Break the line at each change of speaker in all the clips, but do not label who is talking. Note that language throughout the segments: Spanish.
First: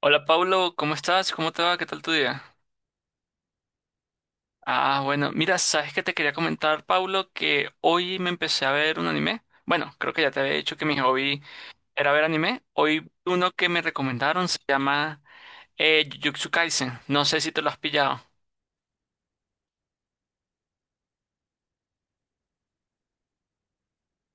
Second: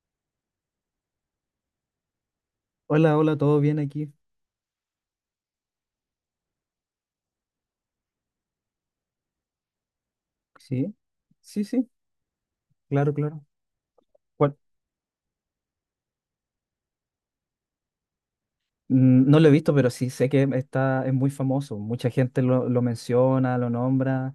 Hola Paulo, ¿cómo estás? ¿Cómo te va? ¿Qué tal tu día?
Hola, hola, ¿todo bien aquí?
Ah, bueno, mira, sabes que te quería comentar, Paulo, que hoy me empecé a ver un anime. Bueno, creo que ya te había dicho que
Sí,
mi hobby
sí, sí,
era ver anime. Hoy
claro, claro.
uno que me recomendaron
¿Cuál?
se llama Jujutsu Kaisen. No sé si te lo has pillado.
Mm, no lo he visto, pero sí sé que es muy famoso. Mucha gente lo menciona, lo nombra.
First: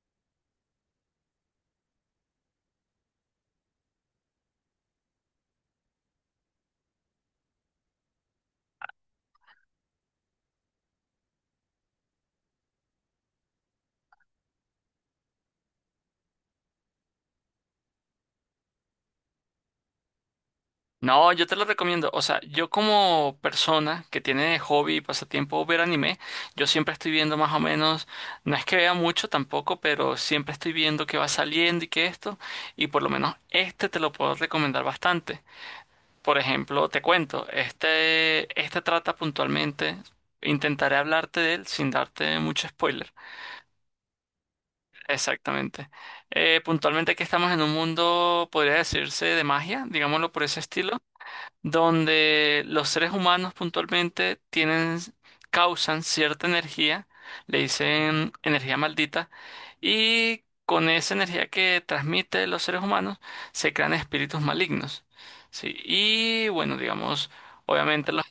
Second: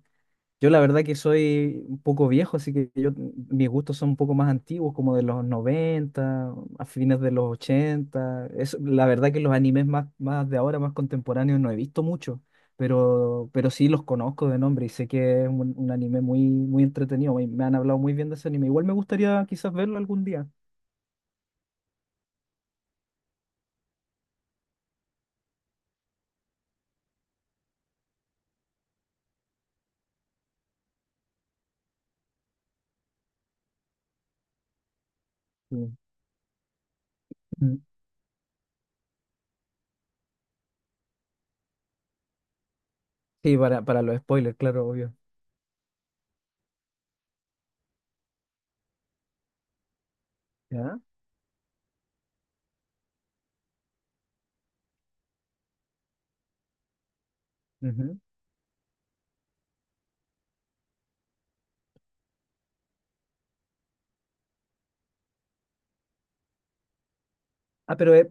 Yo la verdad que soy un poco viejo, así que mis gustos son un poco más antiguos, como de los 90 a fines de los ochenta. La verdad que los animes más de ahora, más contemporáneos, no he visto mucho, pero sí los conozco de nombre y sé que es un anime muy, muy entretenido. Me han hablado muy bien de ese anime. Igual me gustaría quizás verlo algún día.
No, yo te lo recomiendo. O sea, yo como persona que tiene de hobby y pasatiempo ver anime, yo siempre estoy viendo más o menos, no es que vea mucho tampoco, pero siempre estoy viendo qué va saliendo y qué esto, y por lo menos este te lo puedo recomendar bastante.
Sí.
Por ejemplo, te cuento,
Mm.
este trata puntualmente, intentaré hablarte de él sin darte mucho spoiler.
Sí, para los spoilers, claro, obvio.
Exactamente. Puntualmente que estamos en un mundo, podría decirse, de magia, digámoslo por ese estilo,
¿Ya?
donde los seres humanos puntualmente tienen, causan cierta energía, le
Ujú.
dicen energía maldita, y con esa energía que transmite los seres humanos se crean espíritus malignos. Sí, y bueno, digamos,
Ah,
obviamente
pero
los...
es-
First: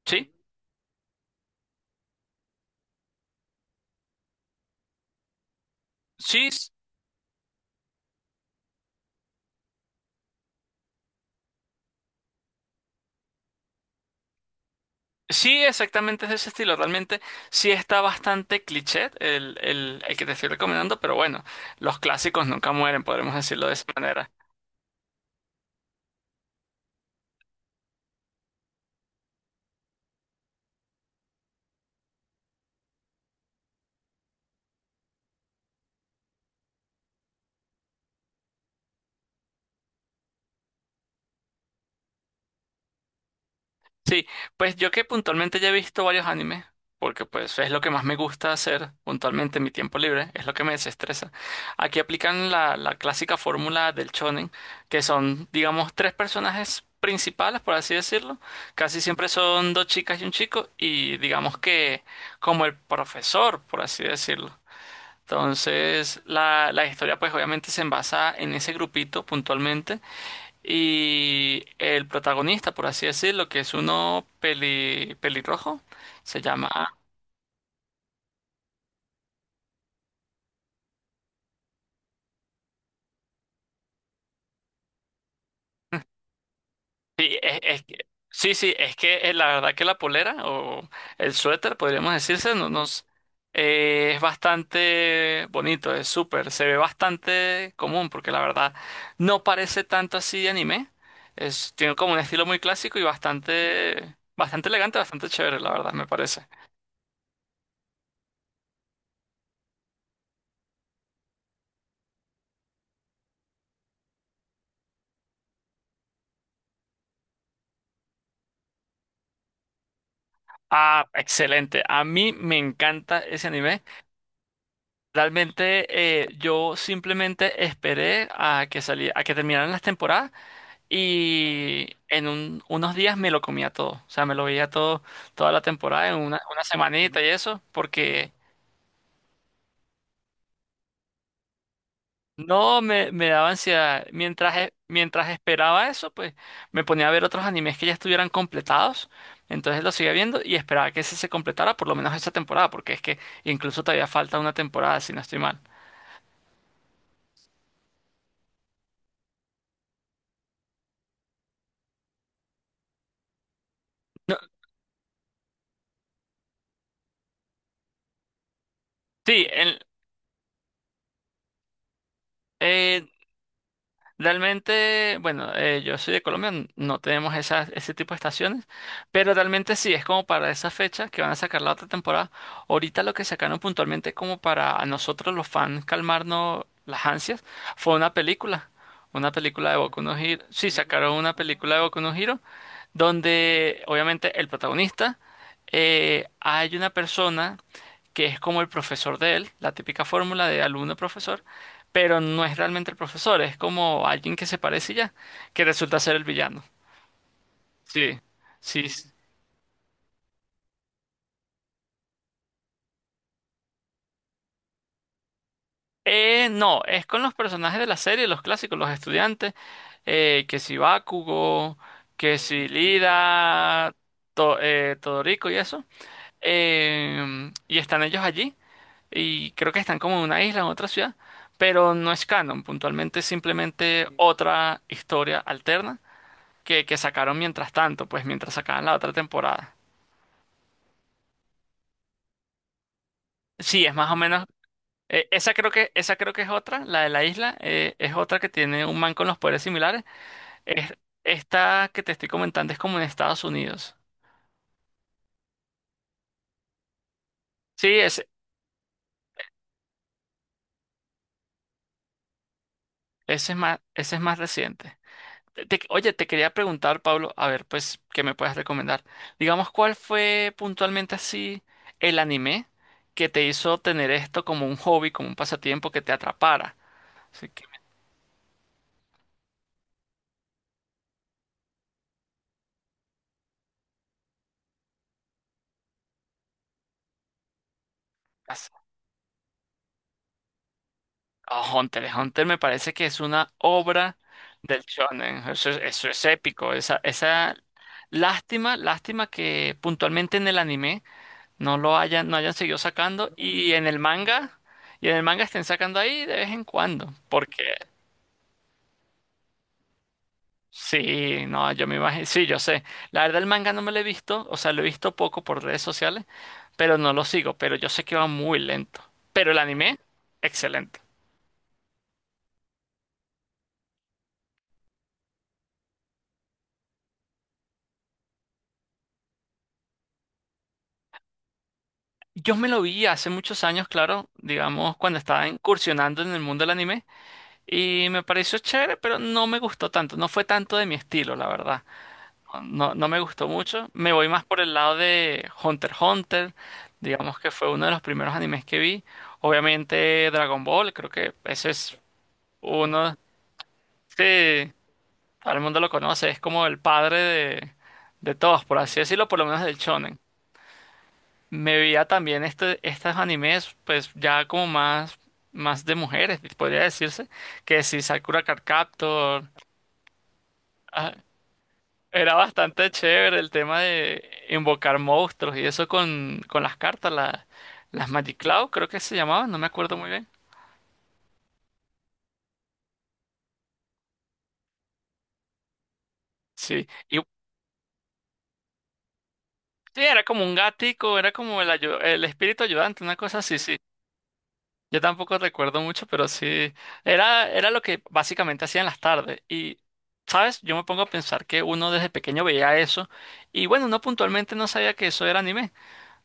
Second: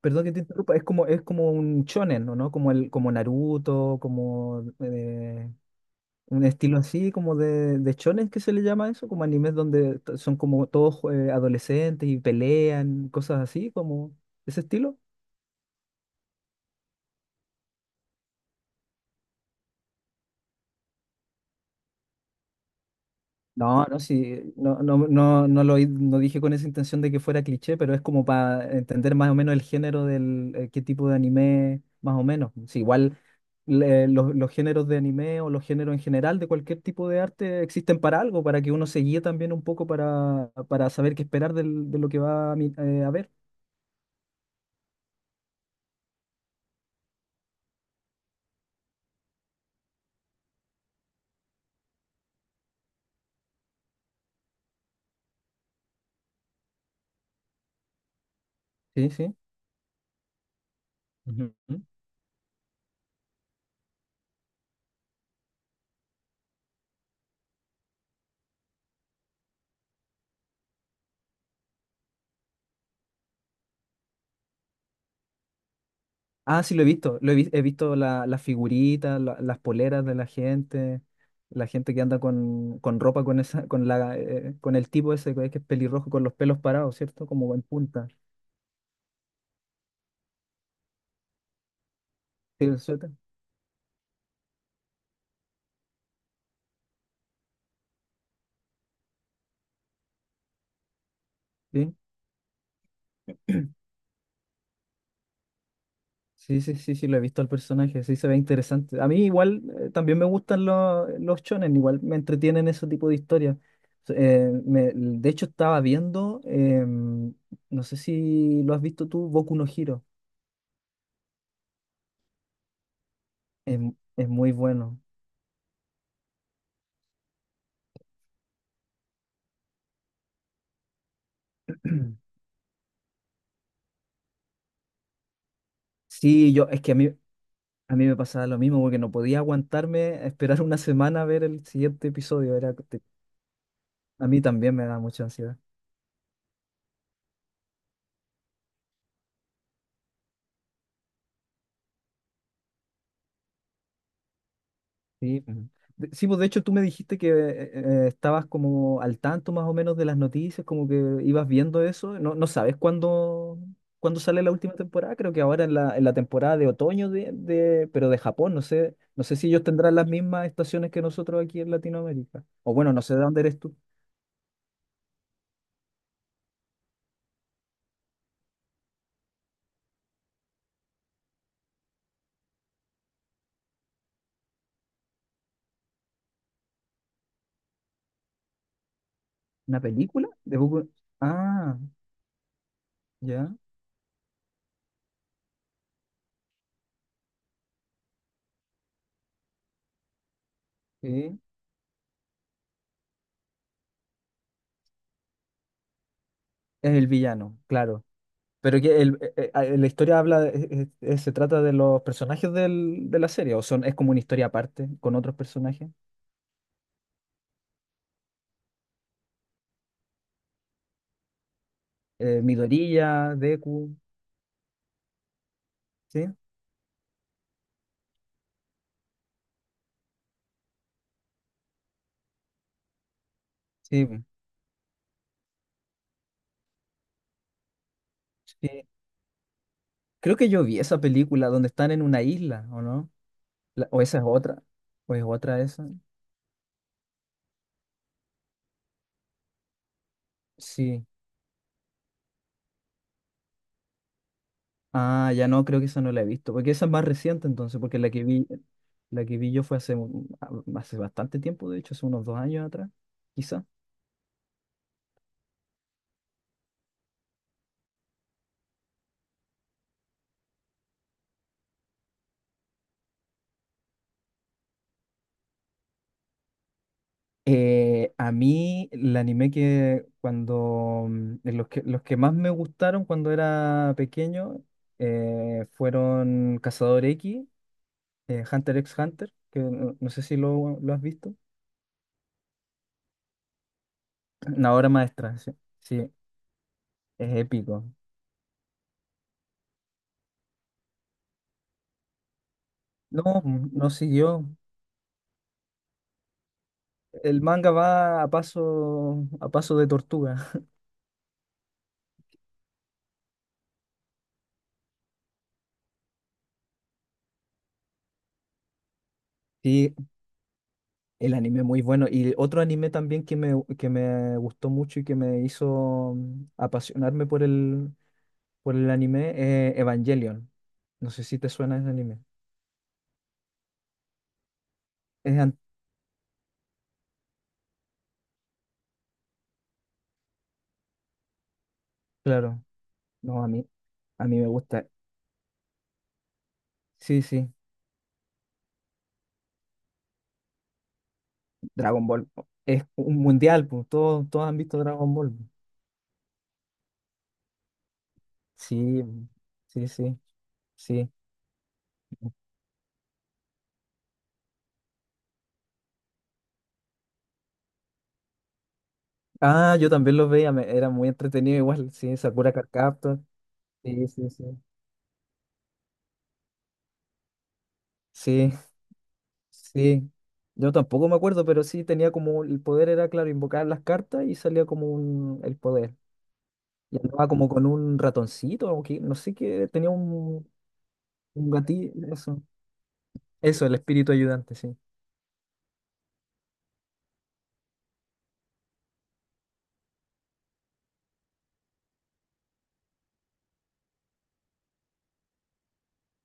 perdón que
Sí,
te interrumpa, es es como un shonen, ¿no? Como como Naruto, como un
sí,
estilo así, como de shonen que se le llama eso, como animes donde son como todos adolescentes y pelean, cosas así, como ese estilo.
sí, exactamente es de ese estilo. Realmente sí está bastante cliché el que te estoy recomendando, pero bueno, los clásicos nunca mueren, podremos decirlo de esa
No, no,
manera.
sí, no, no, no, no dije con esa intención de que fuera cliché, pero es como para entender más o menos el género qué tipo de anime, más o menos. Sí, igual. Los géneros de anime o los géneros en general de cualquier tipo de arte existen para algo, para que uno se guíe también un poco para saber qué esperar de lo que va a ver.
Sí, pues yo que puntualmente ya he visto varios animes, porque pues es lo que más me gusta hacer puntualmente en mi tiempo libre, es lo que me desestresa. Aquí aplican la clásica fórmula del shonen, que son, digamos, tres personajes principales, por así decirlo. Casi
Sí,
siempre
sí.
son dos chicas y un chico, y
Ujú.
digamos que como el profesor, por así decirlo. Entonces, la historia pues obviamente se envasa en ese grupito puntualmente y el protagonista, por así decirlo, que es uno pelirrojo, se
Ah, sí, lo he
llama...
visto. He visto las figuritas, las poleras de la gente que anda con ropa con esa, con el tipo ese que es pelirrojo con los pelos parados, ¿cierto?
Sí,
Como
es,
en punta.
sí, sí, es que la verdad que la polera o el suéter, podríamos decirse,
Sí,
no,
el
nos,
suéter.
es bastante bonito, es súper, se ve bastante común porque la verdad no parece tanto así de anime, es,
¿Sí?
tiene como un estilo muy clásico y bastante, bastante elegante, bastante chévere, la verdad, me parece.
Sí, sí, sí, sí, lo he visto al personaje, sí se ve interesante. A mí igual también me gustan los chones, igual me entretienen ese tipo de historias. De hecho estaba viendo, no sé si lo has visto tú, Boku no Hero.
Ah, excelente, a mí me encanta ese
Es,
anime.
es muy bueno.
Realmente yo simplemente esperé a a que terminaran las temporadas y en unos días me lo comía todo. O sea, me lo veía todo, toda la temporada en una,
Sí,
una
es que
semanita y eso,
a mí me
porque
pasaba lo mismo, porque no podía aguantarme a esperar una semana a ver el siguiente episodio.
no me, me daba ansiedad.
A mí
Mientras,
también me da mucha
mientras
ansiedad.
esperaba eso, pues me ponía a ver otros animes que ya estuvieran completados. Entonces lo seguía viendo y esperaba que ese se completara por lo menos esa temporada, porque es que incluso todavía falta una temporada, si no estoy
Sí, pues.
mal.
Sí, pues de hecho tú me dijiste que estabas como al tanto más o menos de las noticias, como que ibas viendo eso. No, no sabes cuándo
No,
sale la última temporada, creo que ahora en en la temporada de otoño pero de Japón, no sé, no sé
sí,
si ellos tendrán las mismas estaciones que nosotros aquí en Latinoamérica. O bueno, no
eh,
sé de dónde eres tú.
Bueno, yo soy de Colombia, no tenemos esas, ese tipo de estaciones, pero realmente sí, es como para esa fecha que van a sacar la otra temporada. Ahorita lo que sacaron puntualmente como para a nosotros los fans calmarnos las ansias fue una película de
¿Una
Boku no
película?
Hero. Sí, sacaron una película
Ah,
de Boku no Hero
ya.
donde obviamente el protagonista, hay una persona que es como el profesor de él, la típica fórmula de
Sí.
alumno-profesor, pero no es realmente el profesor, es como alguien que se parece y ya, que resulta ser el villano.
Es el villano, claro.
Sí,
Pero
sí,
que
sí.
la historia habla, se trata de los personajes de la serie, o son, es como una historia aparte con otros personajes.
No, es con los personajes de la serie, los clásicos, los estudiantes, que si Bakugo, que si
Midoriya,
Lida,
Deku.
Todoroki y eso.
¿Sí?
Y están ellos allí, y creo que están como en una isla, en otra ciudad, pero no es canon, puntualmente es
Sí,
simplemente
po,
otra historia alterna que sacaron mientras tanto, pues mientras sacaban
sí.
la otra temporada.
Creo que yo vi esa película donde están en una isla, ¿o no?
Sí, es
O
más o
esa es
menos,
otra, o es otra esa.
esa creo que es otra, la de la isla, es otra que tiene un man con los poderes similares. Es-
Sí.
Esta que te estoy comentando es como en Estados Unidos.
Ah, ya no, creo que esa no la he visto, porque esa es más reciente entonces,
Sí,
porque la que vi yo fue hace bastante tiempo, de hecho, hace unos 2 años atrás, quizás.
ese es más reciente. Oye, te quería preguntar, Pablo, a ver, pues, ¿qué me puedes recomendar? Digamos, ¿cuál fue puntualmente así el anime que te hizo tener esto como un hobby, como un pasatiempo que te atrapara? Así que me
A mí el anime que de los que más me gustaron cuando era pequeño fueron Cazador X,
digas,
Hunter x Hunter, que no, no sé si lo has visto.
"Oh, Hunter x Hunter me parece que es una obra
Una
del
obra maestra,
shonen".
sí,
Eso, es, eso
sí,
es épico. Esa,
es
esa
épico.
Lástima, lástima que puntualmente en el anime no hayan seguido sacando,
No,
y en
no
el
siguió.
manga, y en el manga estén sacando ahí de vez en cuando,
El
porque
manga va a paso de tortuga.
sí, no, yo me imagino, sí, yo sé. La verdad, el manga no me lo he visto, o sea, lo he visto poco por redes sociales, pero no lo sigo, pero yo sé que va muy lento. Pero el
Sí,
anime, excelente.
el anime muy bueno. Y otro anime también que me gustó mucho y que me hizo apasionarme por el anime, Evangelion. No sé si te suena ese anime.
Yo me lo vi hace muchos años, claro, digamos, cuando
Es
estaba
an-
incursionando en el mundo del anime, y me pareció chévere, pero no me gustó tanto, no fue tanto de mi estilo, la verdad.
claro,
No, no me
no,
gustó mucho. Me
a
voy
mí
más
me
por el
gusta.
lado de Hunter x Hunter,
Sí,
digamos que
sí,
fue uno de los primeros animes que vi. Obviamente Dragon Ball, creo que ese es
Dragon Ball. Es
uno,
un mundial, pues, todos, todos han
sí,
visto Dragon Ball.
todo el mundo lo conoce, es como el padre de todos, por así
Sí,
decirlo, por lo menos del
sí,
shonen.
sí, sí.
Me veía también estos animes, pues ya como más, más de mujeres, podría decirse, que si Sakura Card Captor,
Ah, yo también los veía, era muy
ah,
entretenido igual, sí,
era
Sakura Card
bastante
Captor.
chévere el tema
Sí,
de
sí, sí.
invocar monstruos y eso con las cartas, las Magic
Sí,
Cloud, creo que se llamaban, no me acuerdo muy
sí.
bien.
Yo tampoco me acuerdo, pero sí tenía como el poder era, claro, invocar las cartas y salía como el poder.
Sí,
Y
y
andaba como con un ratoncito, o que, no sé qué, tenía
sí, era como un gatico, era
un
como el,
gatillo,
el
eso.
espíritu ayudante, una cosa así,
Eso, el
sí.
espíritu ayudante, sí.
Yo tampoco recuerdo mucho, pero sí, era, era lo que básicamente hacía en las tardes. Y, ¿sabes? Yo me pongo a pensar que uno desde pequeño veía eso y bueno, uno puntualmente no sabía que eso era anime.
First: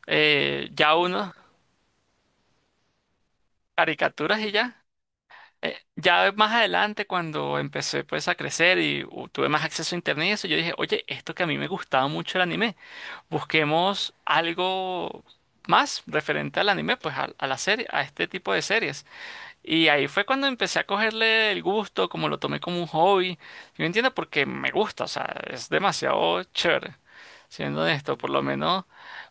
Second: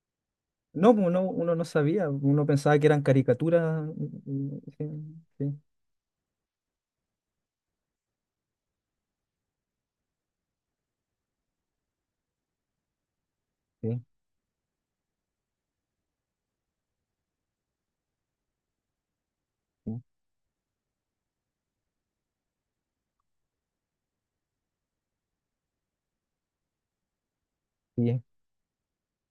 Eh,
No,
ya
pues,
uno,
uno no sabía, uno pensaba que eran caricaturas.
caricaturas y ya.
Sí, sí,
Ya más adelante, cuando empecé pues a crecer y tuve más acceso a internet y eso, yo dije, oye, esto que a mí me gustaba mucho el anime,
sí,
busquemos algo más referente al anime, pues a la serie, a este tipo de series. Y
sí,
ahí fue cuando empecé a cogerle el gusto, como lo tomé como un hobby. Yo entiendo porque me gusta, o sea, es demasiado chévere, siendo honesto,
sí.
por lo menos.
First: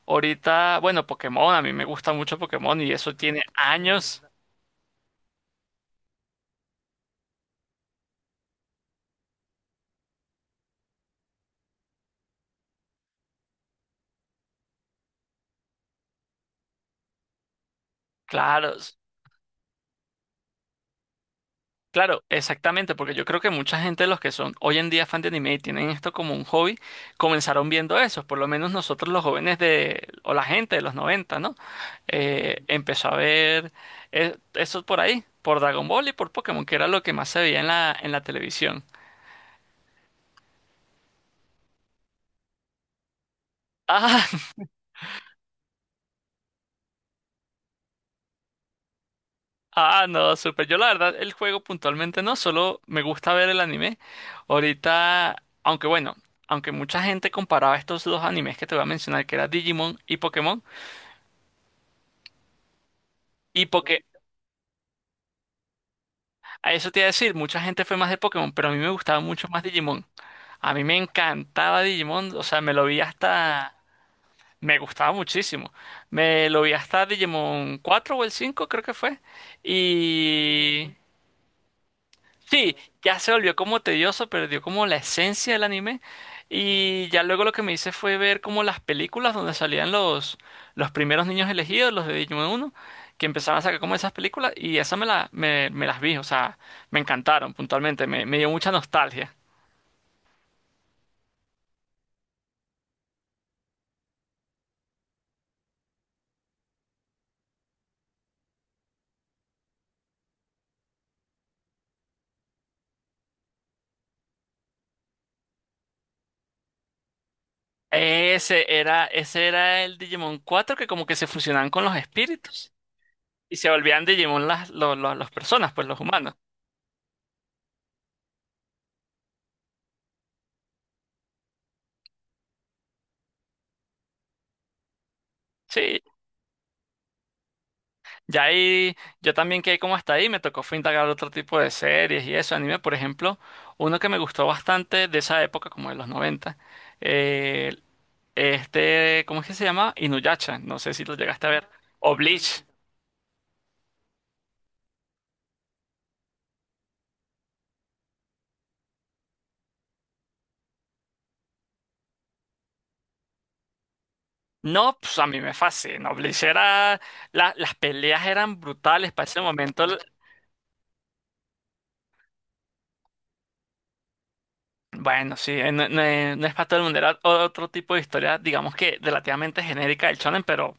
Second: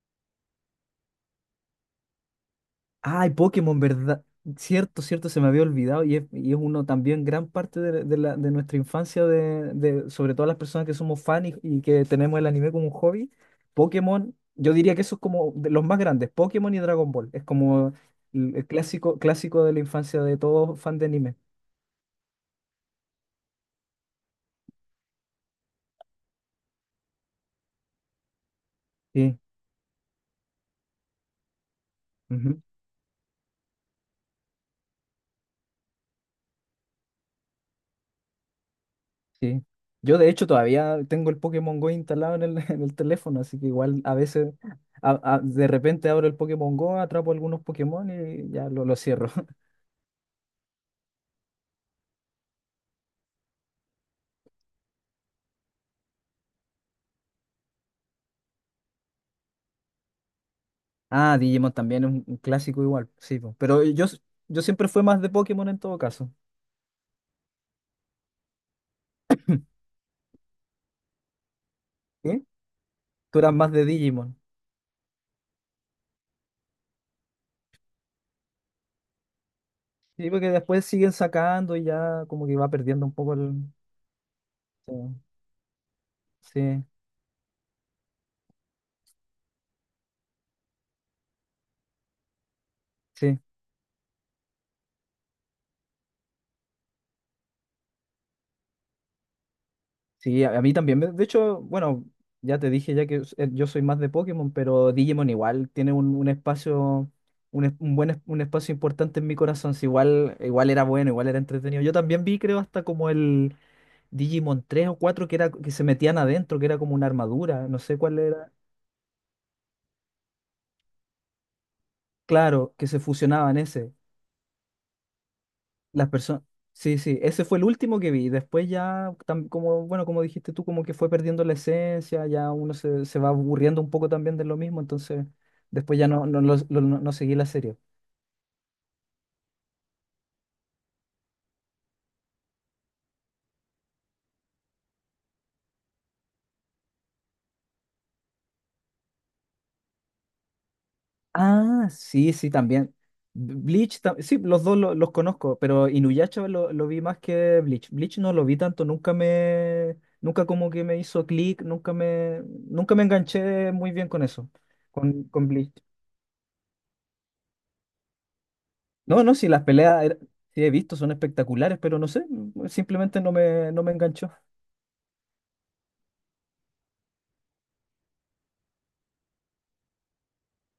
Ahorita, bueno, Pokémon, a mí me gusta mucho Pokémon y eso
Ay,
tiene
Pokémon,
años.
¿verdad? Cierto, cierto, se me había olvidado y es uno también gran parte de, de nuestra infancia, de, sobre todo las personas que somos fan y que tenemos el anime como un hobby. Pokémon, yo diría que eso es como de los más grandes, Pokémon y Dragon Ball. Es como el
Claro, s-
clásico, clásico de la infancia de todo fan de anime.
claro, exactamente, porque yo creo que mucha gente de los que son hoy en día fan de anime y tienen esto como un hobby, comenzaron viendo eso, por lo menos nosotros los
Sí,
jóvenes de, o la gente de los noventa, ¿no?
ujú,
Empezó a ver eso por ahí, por Dragon Ball y por Pokémon, que era lo que más se veía en en la televisión.
sí. Yo de hecho todavía tengo el Pokémon Go instalado en el, en el teléfono, así que igual a
Ah,
veces... De repente abro el Pokémon Go, atrapo algunos Pokémon y ya lo cierro.
ah, no, súper. Yo la verdad, el juego puntualmente no, solo me gusta ver el anime. Ahorita, aunque bueno, aunque mucha gente comparaba estos dos animes que te voy a mencionar, que era Digimon y Pokémon,
Ah, Digimon también es un clásico igual, sí, po.
y
Pero
porque
yo siempre fui más de Pokémon en todo caso.
a eso te iba a decir, mucha gente fue más de Pokémon, pero a mí me gustaba mucho más Digimon. A mí me encantaba Digimon, o
¿Sí?
sea, me lo vi
Tú eras más
hasta...
de Digimon.
Me gustaba muchísimo. Me lo vi hasta Digimon 4 o el cinco, creo que fue.
Sí, porque después
Y
siguen sacando y ya como que va
sí,
perdiendo un
ya se
poco el...
volvió como tedioso, perdió como
Sí,
la esencia del anime.
sí,
Y ya luego lo que me hice fue ver como las películas donde salían los primeros niños elegidos, los de Digimon 1, que
sí.
empezaban a sacar como esas películas. Y esas me las vi, o sea, me encantaron puntualmente, me dio mucha nostalgia.
Sí, a mí también. De hecho, bueno, ya te dije ya que yo soy más de Pokémon, pero Digimon igual tiene un espacio, un, es- un buen es- un espacio importante en mi corazón. Sí, igual, igual era bueno, igual era entretenido. Yo también vi, creo, hasta como el... Digimon 3 o 4 que, era, que se metían adentro, que era como una armadura, no sé cuál era.
Ese era el Digimon 4, que como que se fusionaban con los espíritus.
Claro, que se
Y
fusionaban
se
ese.
volvían Digimon las, las personas, pues los
Las
humanos.
personas. Sí, sí, ese fue el último que vi. Después ya, como, bueno, como dijiste tú, como que fue perdiendo la esencia, ya uno se, se va aburriendo un poco también de lo mismo, entonces después
Sí,
ya no, no, no seguí la serie.
ya ahí yo también quedé como hasta ahí, me tocó fue indagar otro tipo de series y eso, anime, por ejemplo, uno que me gustó bastante de esa época, como de los noventa, eh, ¿cómo es que se llama? Inuyasha, no sé si lo llegaste a ver,
Ah,
o
sí, sí,
Bleach.
también. Sí, los dos los conozco, pero Inuyasha lo vi más que Bleach. Bleach no lo vi tanto, nunca como que me hizo clic, nunca me, nunca me enganché muy bien con eso,
No, pues a mí
con
me
Bleach.
fascina, Bleach era, las peleas eran brutales
No,
para
no,
ese
sí,
momento,
sí he visto, son espectaculares, pero no sé, simplemente no me enganchó.
bueno, sí, no, no es para todo el mundo, era otro tipo de historia, digamos que relativamente genérica del shonen, pero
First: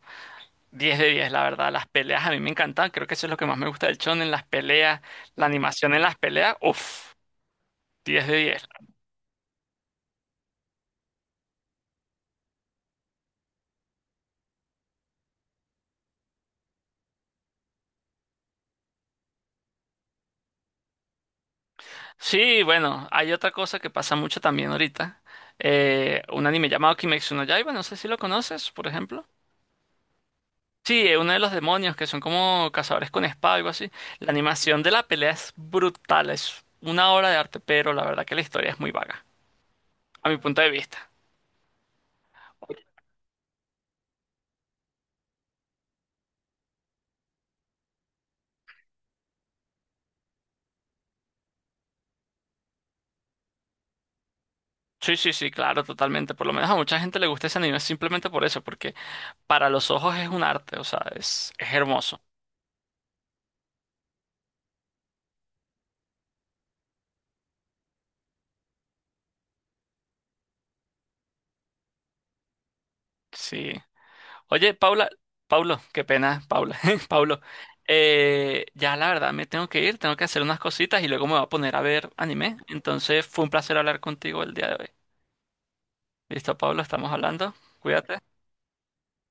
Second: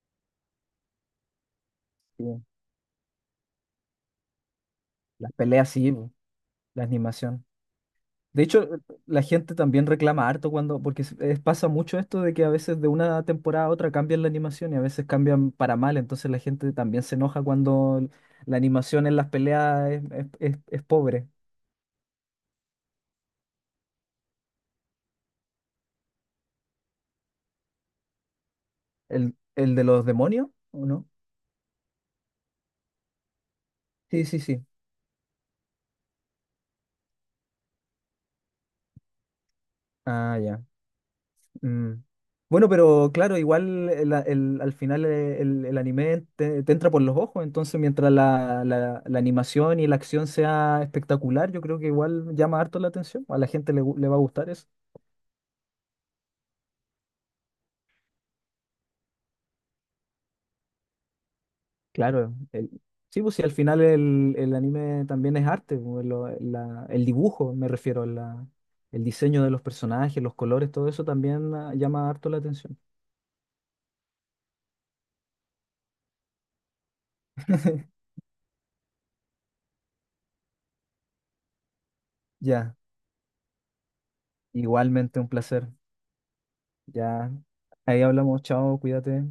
10 de 10 la verdad, las
Sí,
peleas a mí me encantan, creo que eso es lo que más me gusta del en las peleas,
las
la
peleas sí,
animación en
po,
las peleas,
la
uff,
animación.
diez de
De
diez
hecho, la gente también reclama harto cuando, porque pasa mucho esto de que a veces de una temporada a otra cambian la animación y a veces cambian para mal, entonces la gente también se enoja cuando la animación en las peleas es pobre.
Sí, bueno, hay otra cosa que pasa mucho también ahorita, un anime llamado Kimetsu no Yaiba, no sé si lo conoces, por ejemplo.
El de los demonios? ¿O
Sí,
no?
uno de los demonios que son como cazadores con espada, algo así.
Sí,
La
sí, sí.
animación de la pelea es brutal, es una obra de arte, pero la verdad que la historia es muy vaga, a mi
Ah,
punto
ya.
de vista.
Mm. Bueno, pero claro, igual al final el anime te, te entra por los ojos, entonces mientras la animación y la acción sea espectacular, yo creo que igual llama harto la atención, a la gente le va a gustar eso.
Sí, sí, sí, claro, totalmente. Por lo menos a mucha gente le gusta ese anime simplemente por eso, porque para los ojos es un arte, o sea, es hermoso.
Claro, el- sí, pues si al final el anime también es arte, pues, el dibujo me refiero, el diseño de los personajes, los colores, todo eso también ah, llama harto la atención.
Sí. Oye, Paula, Paulo, qué pena, Paula, Paulo. Ya la verdad me tengo que ir, tengo que hacer unas cositas y luego me voy a poner a ver anime.
Ya,
Entonces fue un placer hablar contigo el día de hoy.
igualmente un placer.
Listo, Paulo, estamos
Ya,
hablando.
ahí
Cuídate.
hablamos, chao, cuídate.